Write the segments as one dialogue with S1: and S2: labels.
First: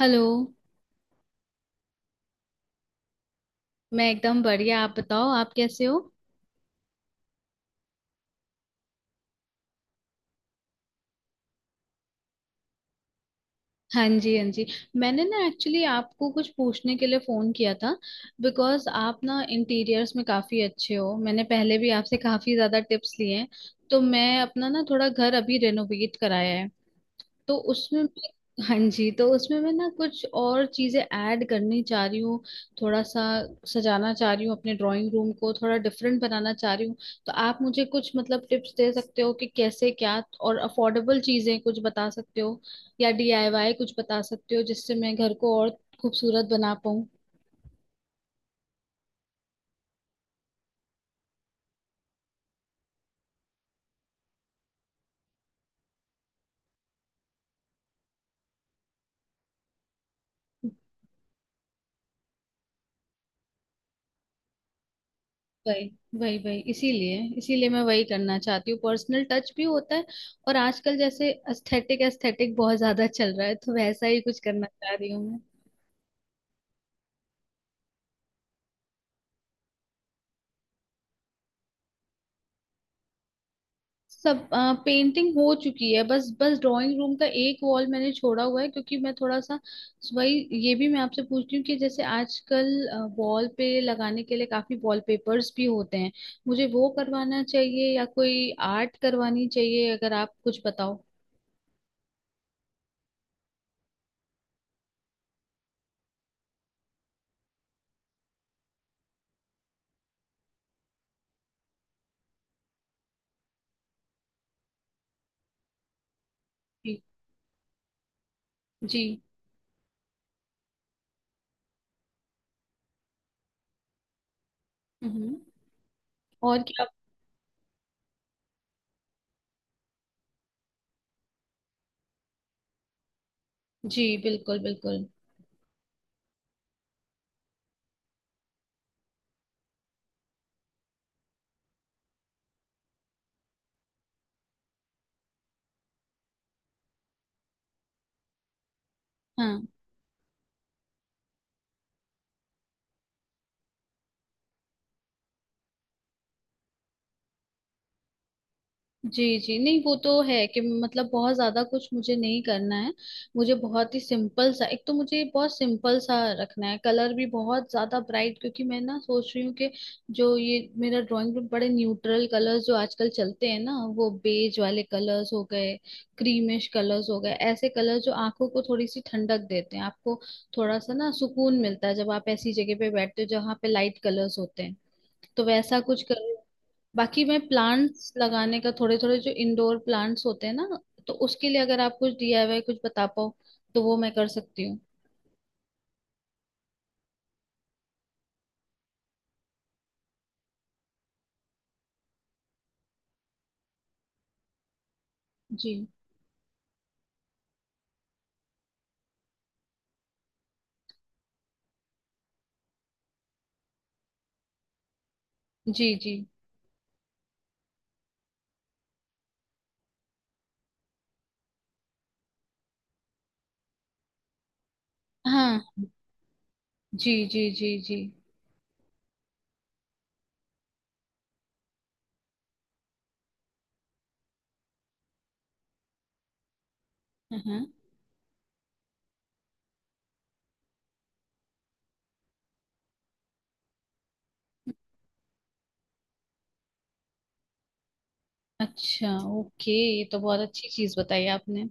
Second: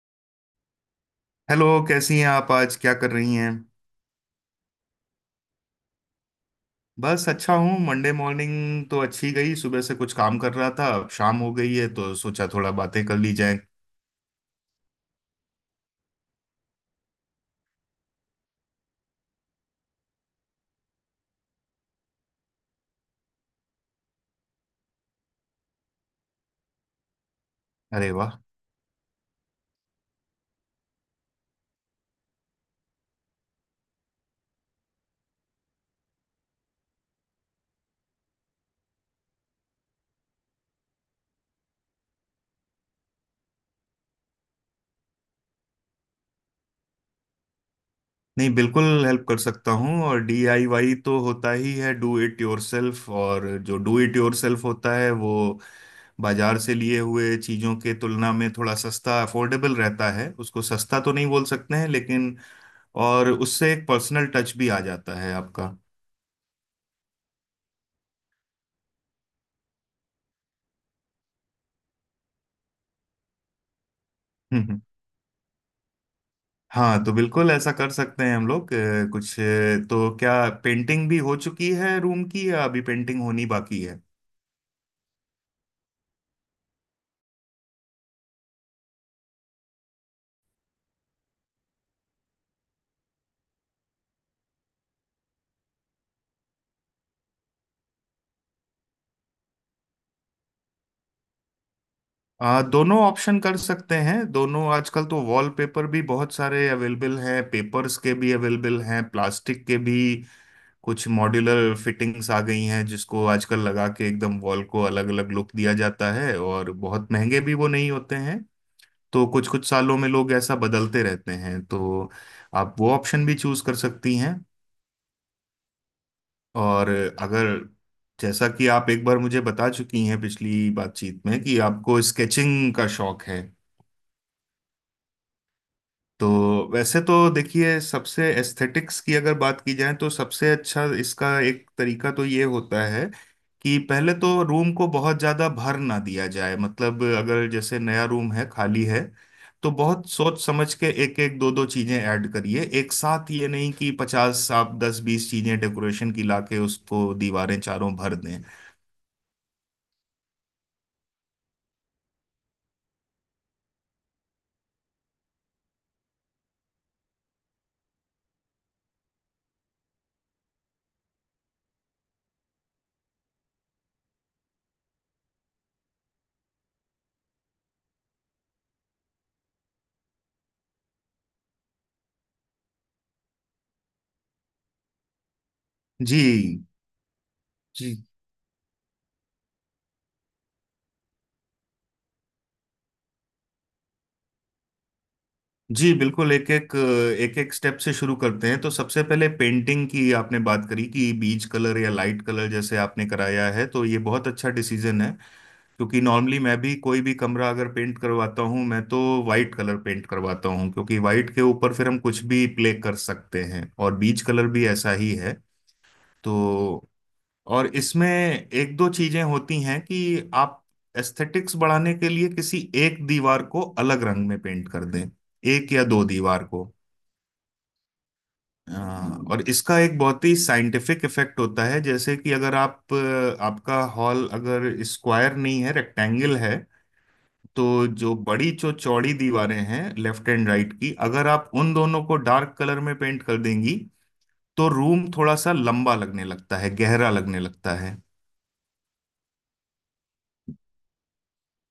S1: Hello.
S2: Hello. कैसी हैं आप? आज क्या कर रही हैं?
S1: मैं एकदम बढ़िया। आप बताओ आप कैसे हो।
S2: बस अच्छा हूँ। मंडे मॉर्निंग तो अच्छी गई, सुबह से कुछ काम कर रहा था, अब शाम हो गई है तो सोचा थोड़ा बातें कर ली जाए।
S1: हाँ जी हाँ जी। मैंने एक्चुअली आपको कुछ पूछने के लिए फ़ोन किया था। बिकॉज़ आप इंटीरियर्स में काफ़ी अच्छे हो। मैंने पहले भी आपसे काफ़ी ज़्यादा टिप्स लिए हैं। तो मैं अपना थोड़ा घर अभी रेनोवेट कराया है। तो उसमें
S2: अरे वाह!
S1: मैं, हाँ जी, तो उसमें मैं कुछ और चीजें ऐड करनी चाह रही हूँ। थोड़ा सा सजाना चाह रही हूँ अपने ड्राइंग रूम को, थोड़ा डिफरेंट बनाना चाह रही हूँ। तो आप मुझे कुछ मतलब टिप्स दे सकते हो कि कैसे क्या, और अफोर्डेबल चीजें कुछ बता सकते हो, या डीआईवाई कुछ बता सकते हो जिससे मैं घर को और खूबसूरत बना पाऊँ।
S2: नहीं, बिल्कुल हेल्प कर सकता हूँ। और डीआईवाई तो होता ही है, डू इट योरसेल्फ। और जो डू इट योरसेल्फ होता है वो बाजार से लिए हुए चीज़ों के तुलना में थोड़ा सस्ता, अफोर्डेबल रहता है। उसको सस्ता तो नहीं बोल सकते हैं, लेकिन और उससे एक पर्सनल टच भी आ जाता है आपका।
S1: वही वही वही, इसीलिए इसीलिए मैं वही करना चाहती हूँ, पर्सनल टच भी होता है। और आजकल जैसे एस्थेटिक एस्थेटिक बहुत ज्यादा चल रहा है तो वैसा ही कुछ करना चाह रही हूँ।
S2: हाँ, तो बिल्कुल ऐसा कर सकते हैं हम लोग। कुछ तो क्या पेंटिंग भी हो चुकी है रूम की, या अभी पेंटिंग होनी बाकी है?
S1: सब पेंटिंग हो चुकी है, बस बस ड्राइंग रूम का एक वॉल मैंने छोड़ा हुआ है क्योंकि मैं थोड़ा सा, वही, ये भी मैं आपसे पूछ रही हूँ कि जैसे आजकल वॉल पे लगाने के लिए काफी वॉलपेपर्स भी होते हैं, मुझे वो करवाना चाहिए या कोई आर्ट करवानी चाहिए, अगर आप कुछ बताओ।
S2: दोनों ऑप्शन कर सकते हैं दोनों। आजकल तो वॉलपेपर भी बहुत सारे अवेलेबल हैं, पेपर्स के भी अवेलेबल हैं, प्लास्टिक के भी। कुछ मॉड्यूलर फिटिंग्स आ गई हैं जिसको आजकल लगा के एकदम वॉल को अलग अलग लुक दिया जाता है, और
S1: जी
S2: बहुत महंगे भी वो नहीं होते हैं।
S1: जी।
S2: तो कुछ कुछ सालों में लोग ऐसा बदलते रहते हैं, तो आप वो ऑप्शन भी चूज कर सकती हैं।
S1: हम्म। और क्या।
S2: और अगर, जैसा कि आप एक बार मुझे बता चुकी हैं पिछली बातचीत में, कि आपको स्केचिंग का शौक है,
S1: जी बिल्कुल बिल्कुल।
S2: तो वैसे तो देखिए, सबसे एस्थेटिक्स की अगर बात की जाए तो सबसे अच्छा इसका एक तरीका तो ये होता है कि पहले तो रूम को बहुत ज़्यादा भर ना दिया जाए। मतलब अगर जैसे नया रूम है, खाली है,
S1: हाँ
S2: तो बहुत सोच समझ के एक एक दो दो चीज़ें ऐड करिए एक साथ। ये नहीं कि 50, आप दस बीस चीज़ें डेकोरेशन की लाके उसको दीवारें चारों भर दें।
S1: जी जी, नहीं वो तो है कि मतलब बहुत ज्यादा कुछ मुझे नहीं करना है। मुझे बहुत ही सिंपल सा, एक तो मुझे बहुत सिंपल सा रखना है। कलर भी बहुत ज्यादा ब्राइट, क्योंकि मैं सोच रही हूँ कि जो ये मेरा ड्राइंग रूम, बड़े न्यूट्रल कलर्स जो आजकल चलते हैं ना, वो बेज वाले कलर्स हो गए, क्रीमिश कलर्स हो गए, ऐसे कलर जो आंखों को थोड़ी सी ठंडक देते हैं आपको। थोड़ा सा सुकून मिलता है जब आप ऐसी जगह पे बैठते हो जहाँ पे लाइट कलर्स होते हैं। तो वैसा कुछ कर रही हूँ।
S2: जी।
S1: बाकी मैं
S2: जी।
S1: प्लांट्स लगाने का, थोड़े थोड़े जो इंडोर प्लांट्स होते हैं ना, तो उसके लिए अगर आप कुछ डीआईवाई कुछ बता पाओ तो वो मैं कर सकती हूँ।
S2: जी बिल्कुल, एक एक स्टेप से शुरू करते हैं। तो सबसे पहले पेंटिंग की आपने बात करी कि बीज कलर या लाइट कलर जैसे आपने कराया है तो ये बहुत अच्छा डिसीजन है।
S1: जी
S2: क्योंकि नॉर्मली मैं भी कोई भी कमरा अगर पेंट करवाता हूँ, मैं तो वाइट कलर पेंट करवाता हूँ, क्योंकि वाइट के ऊपर फिर हम कुछ भी प्ले कर सकते हैं। और बीज कलर भी ऐसा ही है।
S1: जी जी।
S2: तो और इसमें एक दो चीजें होती हैं कि आप एस्थेटिक्स बढ़ाने के लिए किसी एक दीवार को अलग रंग में पेंट कर दें,
S1: हाँ
S2: एक या दो दीवार को।
S1: जी जी जी जी।
S2: अ, और इसका एक बहुत ही साइंटिफिक इफेक्ट होता है। जैसे कि अगर आप, आपका हॉल अगर स्क्वायर नहीं है, रेक्टेंगल है,
S1: हाँ।
S2: तो जो बड़ी, जो चौड़ी दीवारें हैं लेफ्ट एंड राइट की, अगर आप उन दोनों को डार्क कलर में पेंट कर देंगी, तो रूम थोड़ा सा लंबा लगने लगता है, गहरा लगने लगता है।
S1: अच्छा ओके, ये तो बहुत अच्छी चीज बताई आपने।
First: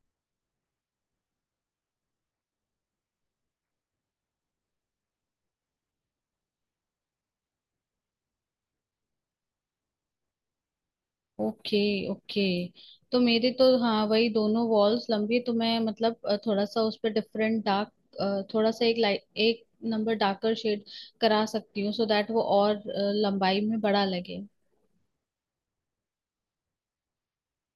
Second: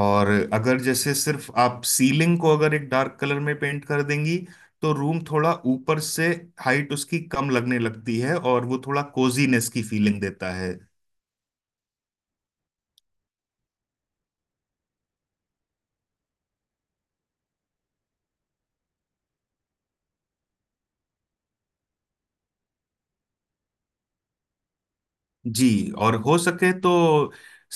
S2: और अगर जैसे सिर्फ आप सीलिंग को अगर एक डार्क कलर में पेंट कर देंगी, तो रूम थोड़ा ऊपर से हाइट उसकी कम लगने लगती है, और वो थोड़ा कोजीनेस की फीलिंग देता है।
S1: ओके ओके, तो मेरे तो हाँ वही दोनों वॉल्स लंबी है, तो मैं मतलब थोड़ा सा उस पर डिफरेंट डार्क, थोड़ा सा एक लाइट, एक नंबर डार्कर शेड करा सकती हूँ, सो दैट वो और लंबाई में बड़ा लगे।
S2: जी। और हो सके तो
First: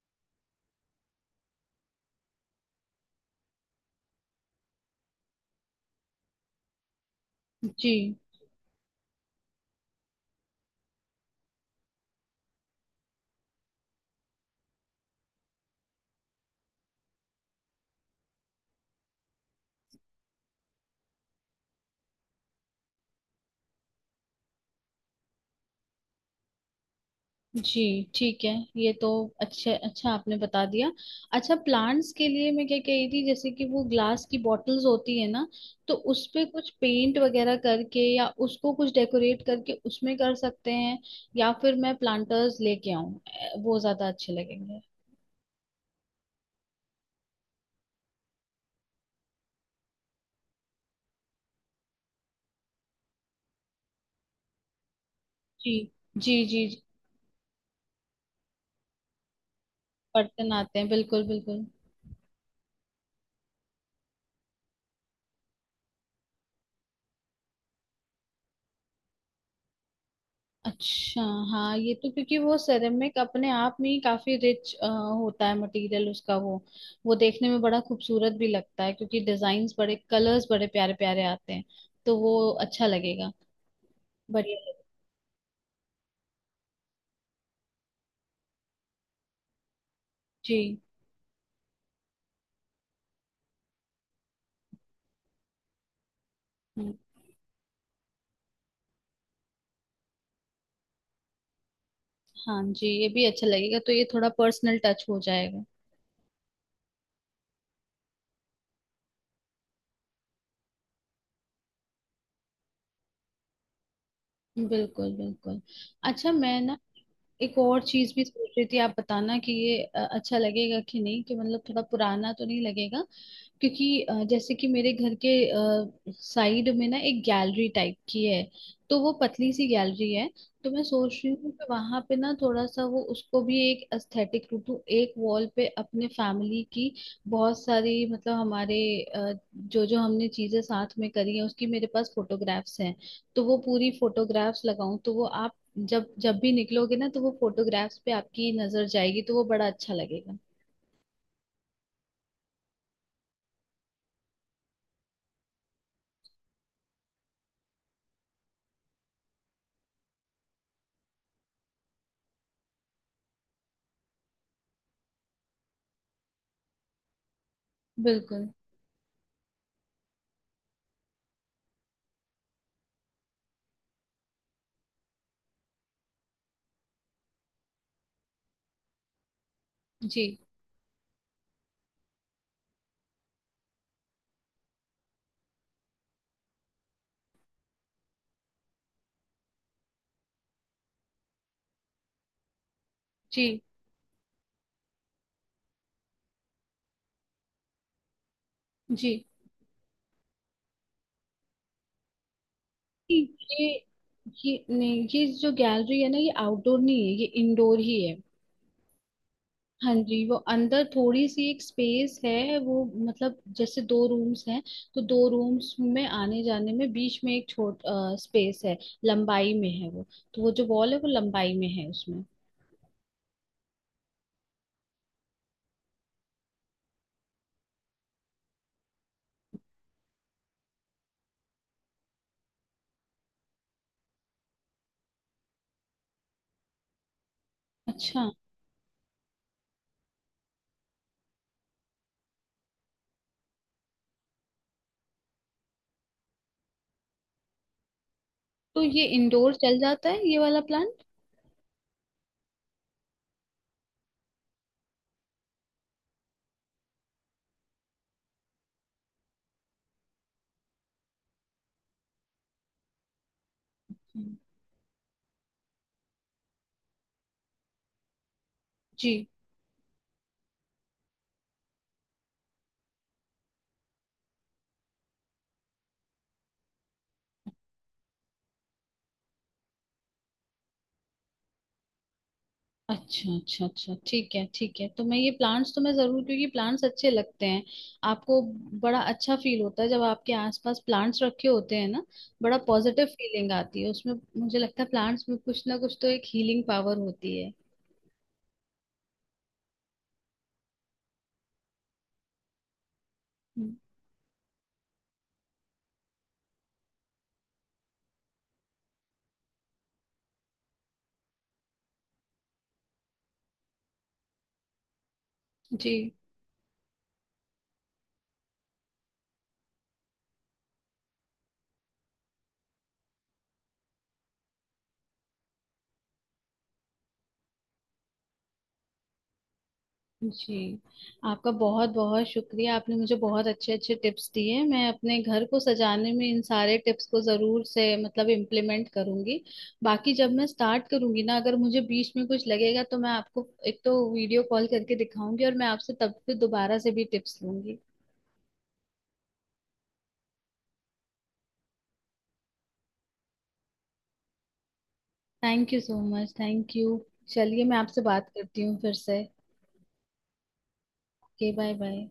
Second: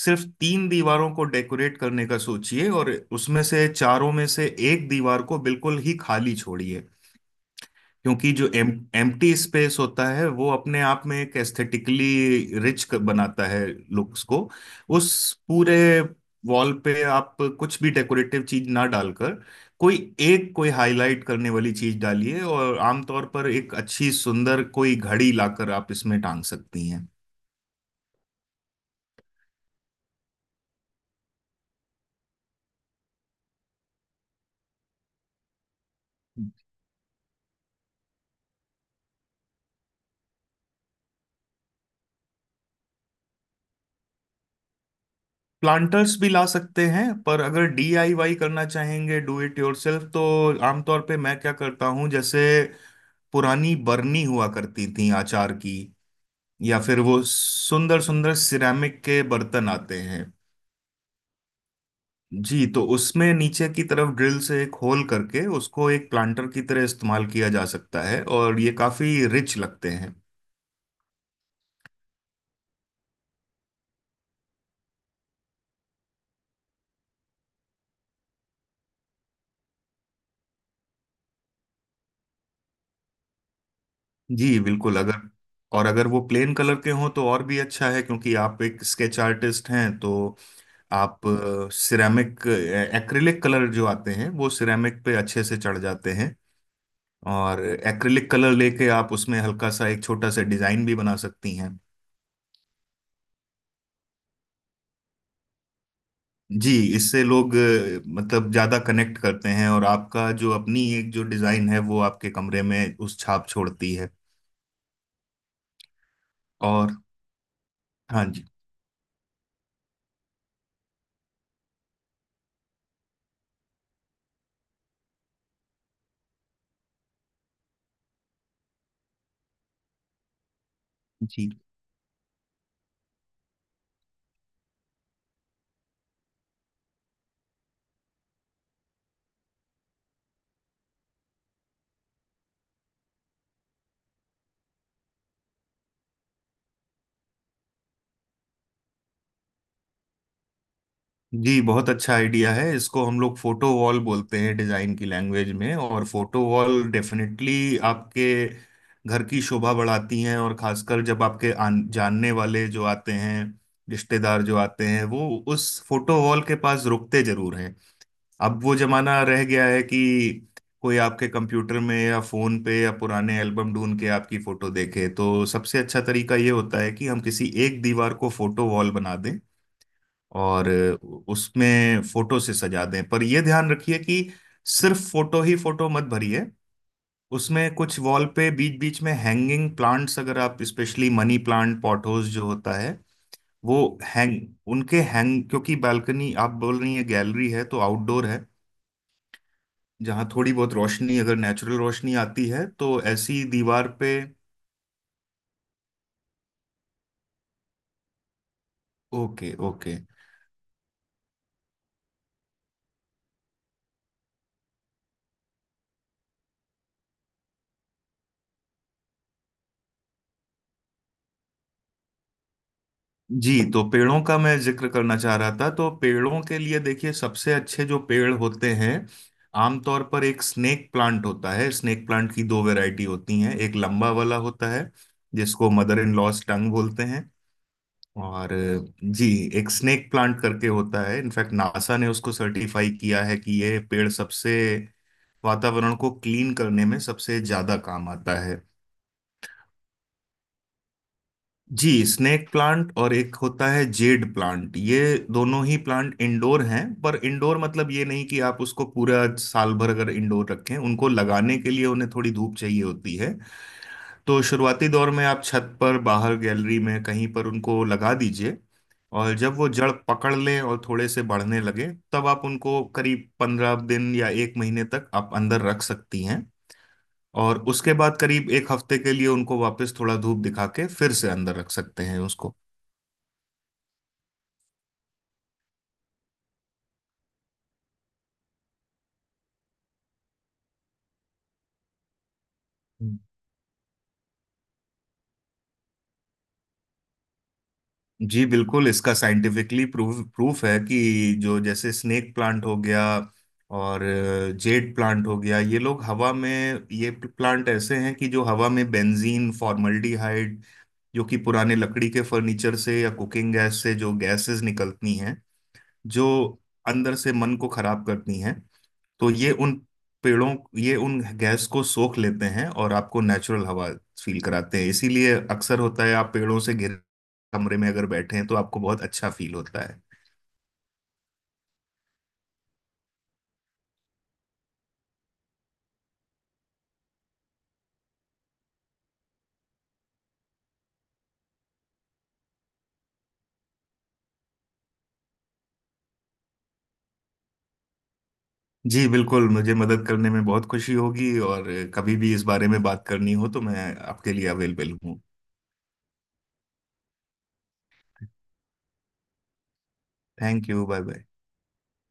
S2: सिर्फ तीन दीवारों को डेकोरेट करने का सोचिए, और उसमें से चारों में से एक दीवार को बिल्कुल ही खाली छोड़िए।
S1: जी
S2: क्योंकि जो एम एम्प्टी स्पेस होता है वो अपने आप में एक एस्थेटिकली रिच बनाता है लुक्स को। उस पूरे वॉल पे आप कुछ भी डेकोरेटिव चीज ना डालकर कोई, एक कोई हाईलाइट करने वाली चीज डालिए। और आमतौर पर एक अच्छी सुंदर कोई घड़ी लाकर आप इसमें टांग सकती हैं।
S1: जी, ठीक है, ये तो अच्छे अच्छा आपने बता दिया। अच्छा, प्लांट्स के लिए मैं क्या कह रही थी, जैसे कि वो ग्लास की बॉटल्स होती है ना, तो उस पे कुछ पेंट वगैरह करके या उसको कुछ डेकोरेट करके उसमें कर सकते हैं, या फिर मैं प्लांटर्स लेके आऊं, वो ज्यादा अच्छे लगेंगे।
S2: प्लांटर्स भी ला सकते हैं, पर अगर डीआईवाई करना चाहेंगे डू इट योरसेल्फ, तो आमतौर पे मैं क्या करता हूँ, जैसे पुरानी बरनी हुआ करती थी आचार
S1: जी
S2: की,
S1: जी जी
S2: या
S1: जी,
S2: फिर वो सुंदर सुंदर सिरेमिक के बर्तन आते हैं।
S1: बर्तन आते हैं बिल्कुल बिल्कुल।
S2: जी, तो उसमें नीचे की तरफ ड्रिल से एक होल करके उसको एक प्लांटर की तरह इस्तेमाल किया जा सकता है, और ये काफी रिच लगते हैं।
S1: अच्छा, हाँ ये तो क्योंकि वो सेरेमिक अपने आप में ही काफी रिच होता है, मटेरियल उसका, वो देखने में बड़ा खूबसूरत भी लगता है क्योंकि डिजाइन्स बड़े, कलर्स बड़े प्यारे प्यारे आते हैं, तो वो अच्छा लगेगा, बढ़िया
S2: जी
S1: लगेगा।
S2: बिल्कुल। अगर, और अगर वो प्लेन कलर के हों तो और भी अच्छा है, क्योंकि आप एक स्केच आर्टिस्ट हैं तो
S1: जी।
S2: आप सिरेमिक, एक्रिलिक कलर जो आते हैं वो सिरेमिक पे अच्छे से चढ़ जाते हैं।
S1: हम्म,
S2: और एक्रिलिक कलर लेके आप उसमें हल्का सा एक छोटा सा डिजाइन भी बना सकती हैं।
S1: हाँ जी, ये भी अच्छा लगेगा, तो ये थोड़ा पर्सनल टच हो जाएगा।
S2: जी, इससे लोग मतलब ज्यादा कनेक्ट करते हैं, और आपका जो अपनी एक जो डिजाइन है वो आपके कमरे में उस छाप छोड़ती है।
S1: बिल्कुल बिल्कुल। अच्छा मैं
S2: और
S1: एक और चीज भी
S2: हाँ जी।
S1: सोच रही थी, आप बताना कि ये अच्छा लगेगा कि नहीं, कि मतलब थोड़ा पुराना तो नहीं लगेगा। क्योंकि जैसे कि मेरे घर के साइड में एक गैलरी टाइप की है, तो वो पतली सी गैलरी है, तो मैं सोच रही
S2: जी।
S1: हूँ कि वहां पे थोड़ा सा वो उसको भी एक एस्थेटिक रूप दूं, एक वॉल पे अपने फैमिली की बहुत सारी, मतलब हमारे जो जो हमने चीजें साथ में करी है उसकी मेरे पास फोटोग्राफ्स हैं, तो वो पूरी फोटोग्राफ्स लगाऊं तो वो आप जब जब भी निकलोगे ना तो वो फोटोग्राफ्स पे आपकी नजर जाएगी, तो वो बड़ा अच्छा लगेगा।
S2: जी, बहुत अच्छा आइडिया है। इसको हम लोग फोटो वॉल बोलते हैं डिजाइन की लैंग्वेज में। और फोटो वॉल डेफिनेटली आपके घर की शोभा बढ़ाती हैं, और खासकर जब आपके जानने वाले जो आते हैं, रिश्तेदार जो आते हैं, वो उस फोटो वॉल के पास रुकते जरूर।
S1: बिल्कुल।
S2: अब वो जमाना रह गया है कि कोई आपके कंप्यूटर में या फोन पे या पुराने एल्बम ढूंढ के आपकी फोटो देखे। तो सबसे अच्छा तरीका ये होता है कि हम किसी एक दीवार को फोटो वॉल बना दें,
S1: जी
S2: और उसमें फोटो से सजा दें। पर यह ध्यान रखिए कि सिर्फ फोटो ही फोटो मत भरिए। उसमें कुछ वॉल पे बीच बीच में हैंगिंग प्लांट्स, अगर आप स्पेशली मनी प्लांट, पॉटोज जो होता है
S1: जी
S2: वो हैंग उनके हैंग, क्योंकि बालकनी आप बोल रही हैं, गैलरी है तो आउटडोर है,
S1: जी,
S2: जहाँ थोड़ी बहुत रोशनी अगर नेचुरल रोशनी आती है तो ऐसी
S1: ये
S2: दीवार पे।
S1: ये नहीं, ये जो गैलरी है ना ये आउटडोर नहीं है, ये इंडोर ही है।
S2: ओके,
S1: हाँ
S2: ओके।
S1: जी वो अंदर थोड़ी सी एक स्पेस है, वो मतलब जैसे दो रूम्स हैं, तो दो रूम्स में आने जाने में बीच में एक छोट स्पेस है, लंबाई में है वो, तो वो जो वॉल है वो लंबाई में है उसमें।
S2: जी, तो पेड़ों का मैं जिक्र करना चाह रहा था, तो पेड़ों के लिए देखिए, सबसे अच्छे जो पेड़ होते हैं आमतौर पर एक स्नेक प्लांट होता है। स्नेक प्लांट की दो वैरायटी होती हैं, एक लंबा वाला होता है जिसको मदर इन लॉस टंग बोलते हैं।
S1: अच्छा,
S2: और जी, एक स्नेक प्लांट करके होता है, इनफैक्ट नासा ने उसको सर्टिफाई किया है कि यह पेड़ सबसे वातावरण को क्लीन करने में सबसे ज्यादा काम आता है।
S1: तो ये इंडोर चल जाता है ये वाला प्लान।
S2: जी। स्नेक प्लांट, और एक होता है जेड प्लांट। ये दोनों ही प्लांट इंडोर हैं, पर इंडोर मतलब ये नहीं कि आप उसको पूरा साल भर अगर इंडोर रखें। उनको लगाने के लिए उन्हें थोड़ी धूप चाहिए होती है, तो शुरुआती दौर में आप छत पर बाहर गैलरी में कहीं पर उनको लगा दीजिए।
S1: जी।
S2: और जब वो जड़ पकड़ लें और थोड़े से बढ़ने लगे, तब आप उनको करीब 15 दिन या एक महीने तक आप अंदर रख सकती हैं। और उसके बाद करीब एक हफ्ते के लिए उनको वापस थोड़ा धूप दिखा के फिर से अंदर रख सकते हैं उसको।
S1: अच्छा अच्छा अच्छा, ठीक है ठीक है, तो मैं ये प्लांट्स तो मैं जरूर, क्योंकि प्लांट्स अच्छे लगते हैं आपको, बड़ा अच्छा फील होता है जब आपके आसपास प्लांट्स रखे होते हैं ना, बड़ा पॉजिटिव फीलिंग आती है उसमें। मुझे लगता है प्लांट्स में कुछ ना कुछ तो एक हीलिंग पावर होती है।
S2: जी बिल्कुल, इसका साइंटिफिकली प्रूफ प्रूफ है कि जो, जैसे स्नेक प्लांट हो गया,
S1: हम्म,
S2: और जेड प्लांट हो गया, ये लोग हवा में, ये प्लांट ऐसे हैं कि जो हवा में बेंजीन, फॉर्मल्डिहाइड, जो कि पुराने लकड़ी के फर्नीचर से या कुकिंग गैस से जो गैसेस निकलती हैं,
S1: जी
S2: जो अंदर से मन को खराब करती हैं, तो ये उन पेड़ों, ये उन गैस को सोख लेते हैं और आपको नेचुरल हवा फील कराते हैं। इसीलिए अक्सर होता है आप पेड़ों से घिरे कमरे में अगर बैठे हैं तो आपको बहुत अच्छा फील होता है।
S1: जी। आपका बहुत बहुत शुक्रिया, आपने मुझे बहुत अच्छे अच्छे टिप्स दिए, मैं अपने घर को सजाने में इन सारे टिप्स को जरूर से मतलब इम्प्लीमेंट करूंगी। बाकी जब मैं स्टार्ट करूंगी ना, अगर मुझे बीच में कुछ लगेगा तो मैं आपको एक तो वीडियो कॉल करके दिखाऊंगी और मैं आपसे तब फिर दोबारा से भी टिप्स लूंगी।
S2: जी बिल्कुल, मुझे मदद करने में बहुत खुशी होगी, और कभी भी इस बारे में बात करनी हो तो मैं आपके लिए अवेलेबल हूँ।
S1: Thank you so much, thank you. चलिए मैं आपसे बात करती हूँ फिर से।
S2: Thank you, bye bye.
S1: Okay, bye bye.